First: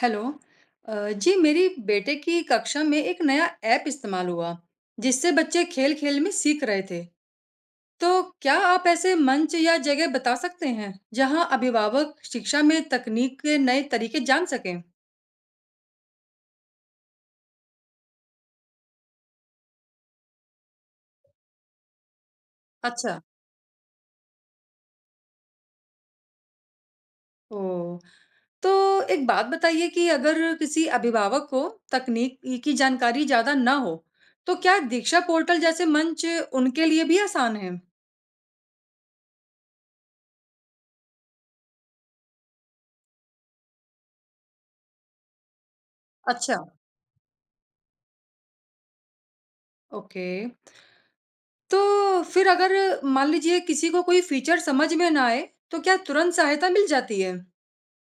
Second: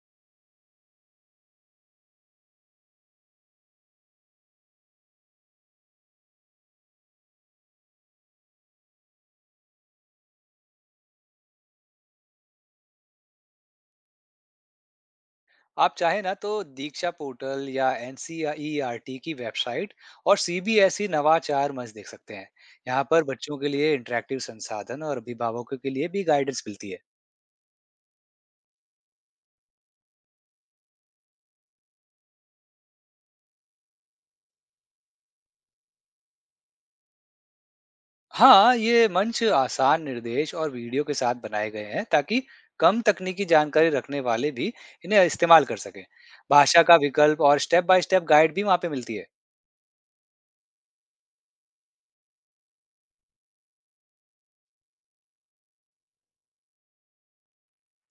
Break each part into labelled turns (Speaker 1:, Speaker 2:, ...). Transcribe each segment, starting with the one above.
Speaker 1: Hello. अ, जी मेरी बेटे की कक्षा में एक नया ऐप इस्तेमाल हुआ जिससे बच्चे खेल खेल में सीख रहे थे। तो क्या आप ऐसे मंच या जगह बता सकते हैं जहां अभिभावक शिक्षा में तकनीक के नए तरीके जान सकें।
Speaker 2: आप चाहें ना तो दीक्षा पोर्टल या एनसीईआरटी की वेबसाइट और सीबीएसई नवाचार मंच देख सकते हैं। यहाँ
Speaker 1: अच्छा।
Speaker 2: पर बच्चों के लिए इंटरेक्टिव संसाधन और अभिभावकों के लिए भी गाइडेंस मिलती है।
Speaker 1: ओ, तो एक बात बताइए कि अगर किसी अभिभावक को तकनीक की जानकारी ज्यादा ना हो, तो क्या दीक्षा पोर्टल जैसे मंच उनके लिए भी आसान है?
Speaker 2: हाँ, ये मंच आसान निर्देश और वीडियो के साथ बनाए गए हैं ताकि कम तकनीकी जानकारी रखने वाले भी इन्हें इस्तेमाल कर सकें।
Speaker 1: अच्छा।
Speaker 2: भाषा का विकल्प और स्टेप बाय स्टेप गाइड भी वहाँ पे मिलती है।
Speaker 1: ओके। तो फिर अगर मान लीजिए किसी को कोई फीचर समझ में ना आए, तो क्या तुरंत सहायता मिल जाती है?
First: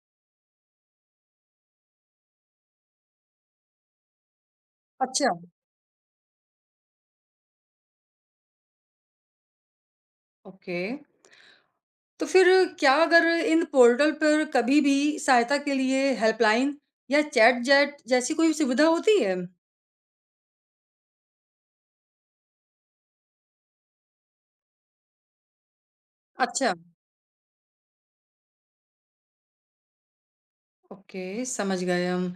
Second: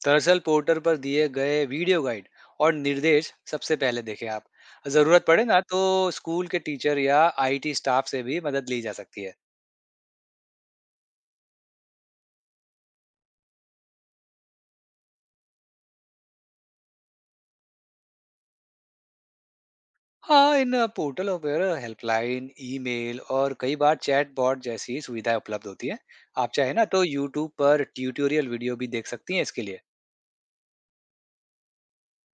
Speaker 2: दरअसल पोर्टल पर दिए गए वीडियो गाइड और निर्देश सबसे पहले देखें आप। जरूरत
Speaker 1: अच्छा।
Speaker 2: पड़े ना तो स्कूल के टीचर या आईटी स्टाफ से भी मदद ली जा सकती है।
Speaker 1: ओके। तो फिर क्या अगर इन पोर्टल पर कभी भी सहायता के लिए हेल्पलाइन या चैट जैट जैसी कोई सुविधा होती है?
Speaker 2: हाँ, इन पोर्टलों पर हेल्पलाइन, ईमेल और कई बार चैट बॉट जैसी सुविधाएं उपलब्ध होती है। आप चाहे
Speaker 1: अच्छा।
Speaker 2: ना तो यूट्यूब पर ट्यूटोरियल वीडियो भी देख सकती हैं इसके लिए।
Speaker 1: ओके, समझ गए हम।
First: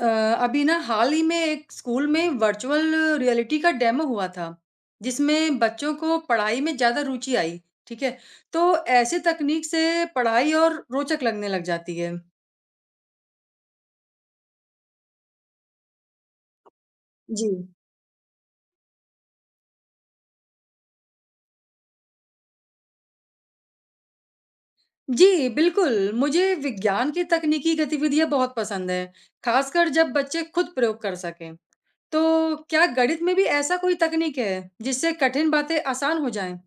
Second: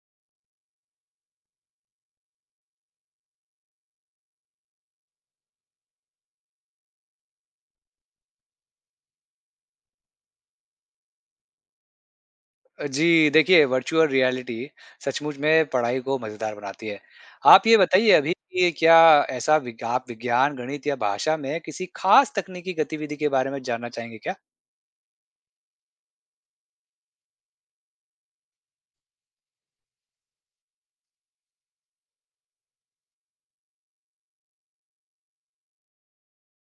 Speaker 1: अ, अभी ना हाल ही में एक स्कूल में वर्चुअल रियलिटी का डेमो हुआ था, जिसमें बच्चों को पढ़ाई में ज़्यादा रुचि आई। ठीक है। तो ऐसे तकनीक से पढ़ाई और रोचक लगने लग जाती है।
Speaker 2: जी, देखिए वर्चुअल रियलिटी सचमुच में पढ़ाई को मज़ेदार बनाती है।
Speaker 1: जी,
Speaker 2: आप ये बताइए अभी कि क्या ऐसा विग आप विज्ञान, गणित या भाषा में किसी खास तकनीकी गतिविधि के बारे में जानना चाहेंगे क्या?
Speaker 1: जी बिल्कुल। मुझे विज्ञान की तकनीकी गतिविधियां बहुत पसंद है, खासकर जब बच्चे खुद प्रयोग कर सकें। तो क्या गणित में भी ऐसा कोई तकनीक है जिससे कठिन बातें आसान हो जाएं?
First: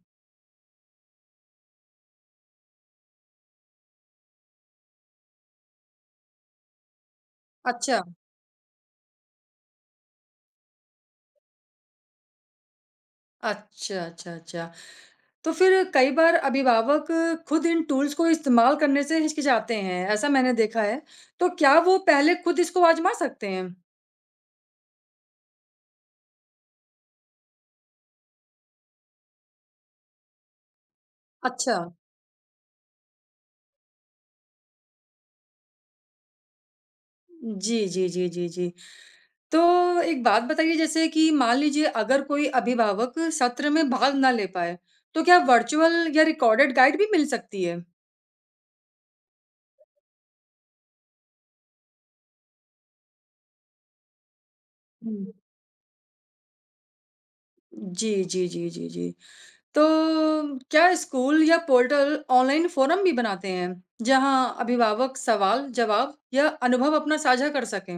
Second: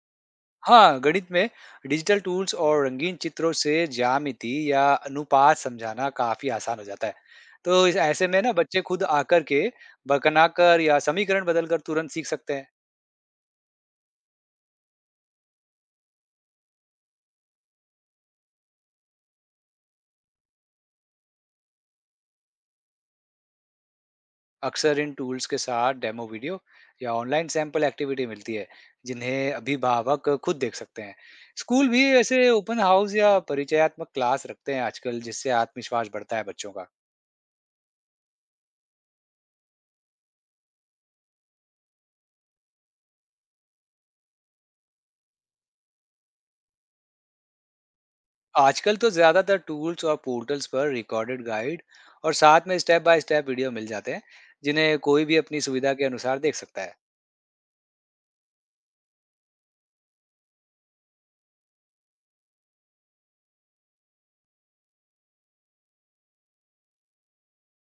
Speaker 2: हाँ, गणित में डिजिटल टूल्स और रंगीन चित्रों से ज्यामिति या अनुपात समझाना काफ़ी आसान हो जाता है। तो इस
Speaker 1: अच्छा,
Speaker 2: ऐसे में ना बच्चे खुद आकर के, भकना कर या समीकरण बदलकर तुरंत सीख सकते हैं।
Speaker 1: अच्छा, अच्छा, अच्छा। तो फिर कई बार अभिभावक खुद इन टूल्स को इस्तेमाल करने से हिचकिचाते हैं, ऐसा मैंने देखा है। तो क्या वो पहले खुद इसको आज़मा सकते हैं?
Speaker 2: अक्सर इन टूल्स के साथ डेमो वीडियो या ऑनलाइन सैंपल एक्टिविटी मिलती है, जिन्हें अभिभावक खुद देख सकते हैं।
Speaker 1: अच्छा।
Speaker 2: स्कूल भी ऐसे ओपन हाउस या परिचयात्मक क्लास रखते हैं आजकल, जिससे आत्मविश्वास बढ़ता है बच्चों का।
Speaker 1: जी, जी, जी, जी, जी। तो एक बात बताइए जैसे कि मान लीजिए अगर कोई अभिभावक सत्र में भाग ना ले पाए, तो क्या वर्चुअल या रिकॉर्डेड गाइड भी मिल सकती है?
Speaker 2: आजकल तो ज्यादातर टूल्स और पोर्टल्स पर रिकॉर्डेड गाइड और साथ में स्टेप बाय स्टेप वीडियो मिल जाते हैं, जिन्हें कोई
Speaker 1: हुँ।
Speaker 2: भी अपनी सुविधा के अनुसार देख सकता है।
Speaker 1: जी, जी, जी, जी, जी। तो क्या स्कूल या पोर्टल ऑनलाइन फोरम भी बनाते हैं जहां अभिभावक सवाल जवाब या अनुभव अपना साझा कर सकें?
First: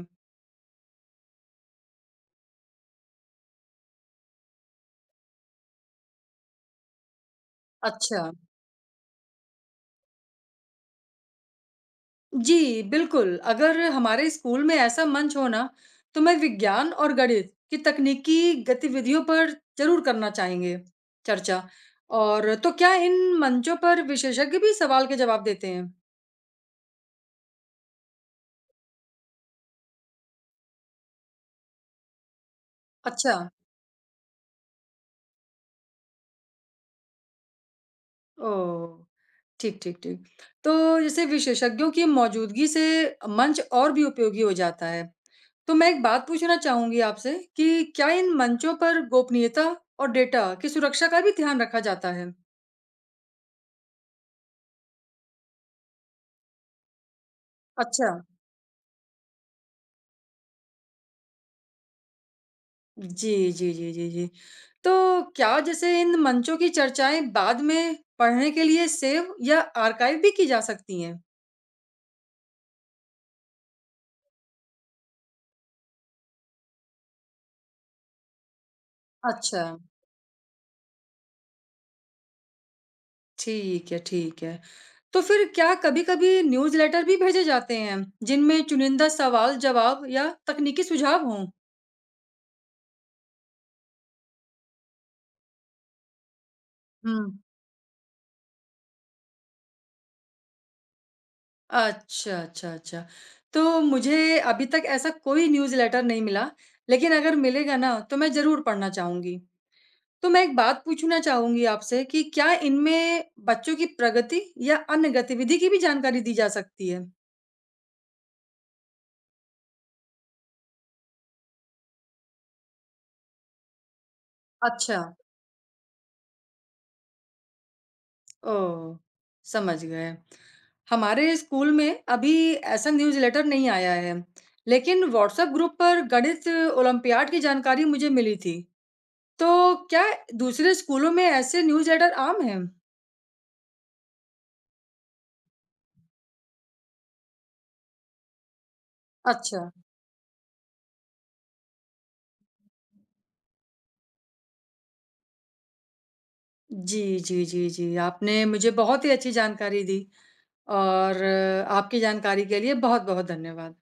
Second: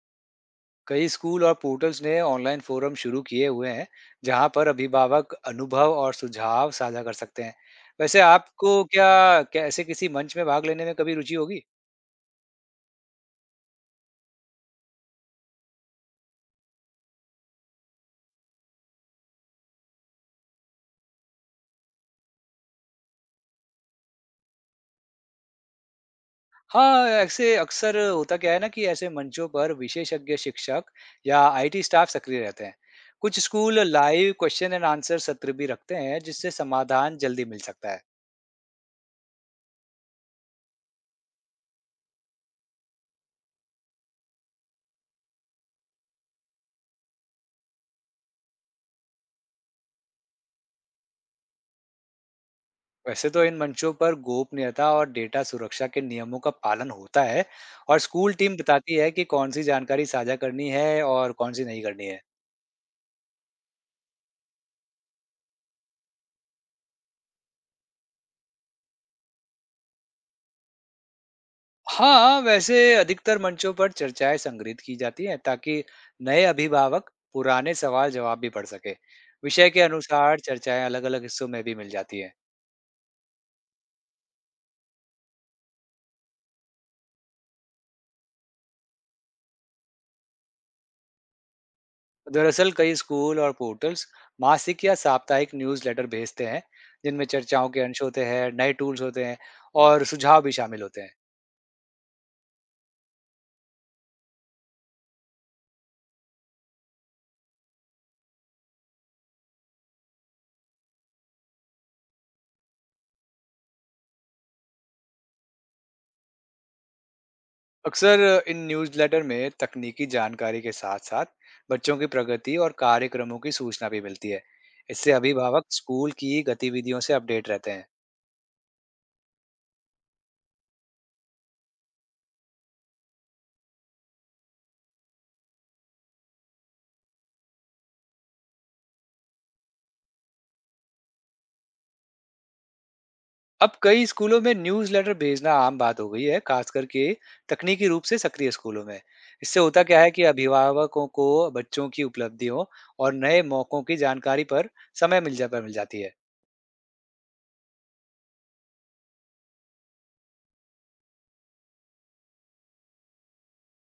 Speaker 2: कई स्कूल और पोर्टल्स ने ऑनलाइन फोरम शुरू किए हुए हैं, जहां पर अभिभावक अनुभव और सुझाव साझा कर सकते हैं। वैसे
Speaker 1: अच्छा।
Speaker 2: आपको क्या कैसे किसी मंच में भाग लेने में कभी रुचि होगी?
Speaker 1: जी बिल्कुल, अगर हमारे स्कूल में ऐसा मंच हो ना, तो मैं विज्ञान और गणित की तकनीकी गतिविधियों पर जरूर करना चाहेंगे चर्चा। और तो क्या इन मंचों पर विशेषज्ञ भी सवाल के जवाब देते हैं?
Speaker 2: हाँ, ऐसे अक्सर होता क्या है ना, कि ऐसे मंचों पर विशेषज्ञ शिक्षक या आईटी स्टाफ सक्रिय रहते हैं।
Speaker 1: अच्छा।
Speaker 2: कुछ school live question and answer सत्र भी रखते हैं, जिससे समाधान जल्दी मिल सकता है।
Speaker 1: ओ, ठीक, ठीक, ठीक। तो जैसे विशेषज्ञों की मौजूदगी से मंच और भी उपयोगी हो जाता है। तो मैं एक बात पूछना चाहूँगी आपसे कि क्या इन मंचों पर गोपनीयता और डेटा की सुरक्षा का भी ध्यान रखा जाता है?
Speaker 2: वैसे तो इन मंचों पर गोपनीयता और डेटा सुरक्षा के नियमों का पालन होता है। और
Speaker 1: अच्छा।
Speaker 2: स्कूल टीम बताती है कि कौन सी जानकारी साझा करनी है और कौन सी नहीं करनी है।
Speaker 1: जी, जी, जी, जी, जी। तो क्या जैसे इन मंचों की चर्चाएँ बाद में पढ़ने के लिए सेव या आर्काइव भी की जा सकती हैं?
Speaker 2: हाँ, वैसे अधिकतर मंचों पर चर्चाएं संग्रहित की जाती हैं ताकि नए अभिभावक पुराने सवाल जवाब भी पढ़ सके।
Speaker 1: अच्छा,
Speaker 2: विषय के अनुसार चर्चाएं अलग अलग हिस्सों में भी मिल जाती हैं।
Speaker 1: ठीक है, ठीक है। तो फिर क्या कभी-कभी न्यूज़लेटर भी भेजे जाते हैं, जिनमें चुनिंदा सवाल-जवाब या तकनीकी सुझाव हों?
Speaker 2: दरअसल कई स्कूल और पोर्टल्स मासिक या साप्ताहिक न्यूज़लेटर भेजते हैं, जिनमें
Speaker 1: हुँ।
Speaker 2: चर्चाओं के अंश होते हैं, नए टूल्स होते हैं और सुझाव भी शामिल होते हैं।
Speaker 1: अच्छा, अच्छा, अच्छा। तो मुझे अभी तक ऐसा कोई न्यूज़लेटर नहीं मिला, लेकिन अगर मिलेगा ना, तो मैं ज़रूर पढ़ना चाहूँगी। तो मैं एक बात पूछना चाहूँगी आपसे कि क्या इनमें बच्चों की प्रगति या अन्य गतिविधि की भी जानकारी दी जा सकती है?
Speaker 2: अक्सर इन न्यूज़लेटर में तकनीकी जानकारी के साथ साथ बच्चों की प्रगति और कार्यक्रमों की सूचना भी मिलती है।
Speaker 1: अच्छा।
Speaker 2: इससे अभिभावक स्कूल की गतिविधियों से अपडेट रहते हैं।
Speaker 1: ओह! समझ गए। हमारे स्कूल में अभी ऐसा न्यूज़लेटर नहीं आया है, लेकिन व्हाट्सएप ग्रुप पर गणित ओलंपियाड की जानकारी मुझे मिली थी। तो क्या दूसरे स्कूलों में ऐसे न्यूज़लेटर आम हैं?
Speaker 2: अब कई स्कूलों में न्यूज़लेटर भेजना आम बात हो गई है, खास करके तकनीकी रूप से सक्रिय स्कूलों में। इससे
Speaker 1: अच्छा।
Speaker 2: होता क्या है कि अभिभावकों को बच्चों की उपलब्धियों और नए मौकों की जानकारी पर समय मिल जा पर मिल जाती है।
Speaker 1: जी, जी, जी, जी। आपने मुझे बहुत ही अच्छी जानकारी दी और आपकी जानकारी के लिए बहुत-बहुत धन्यवाद।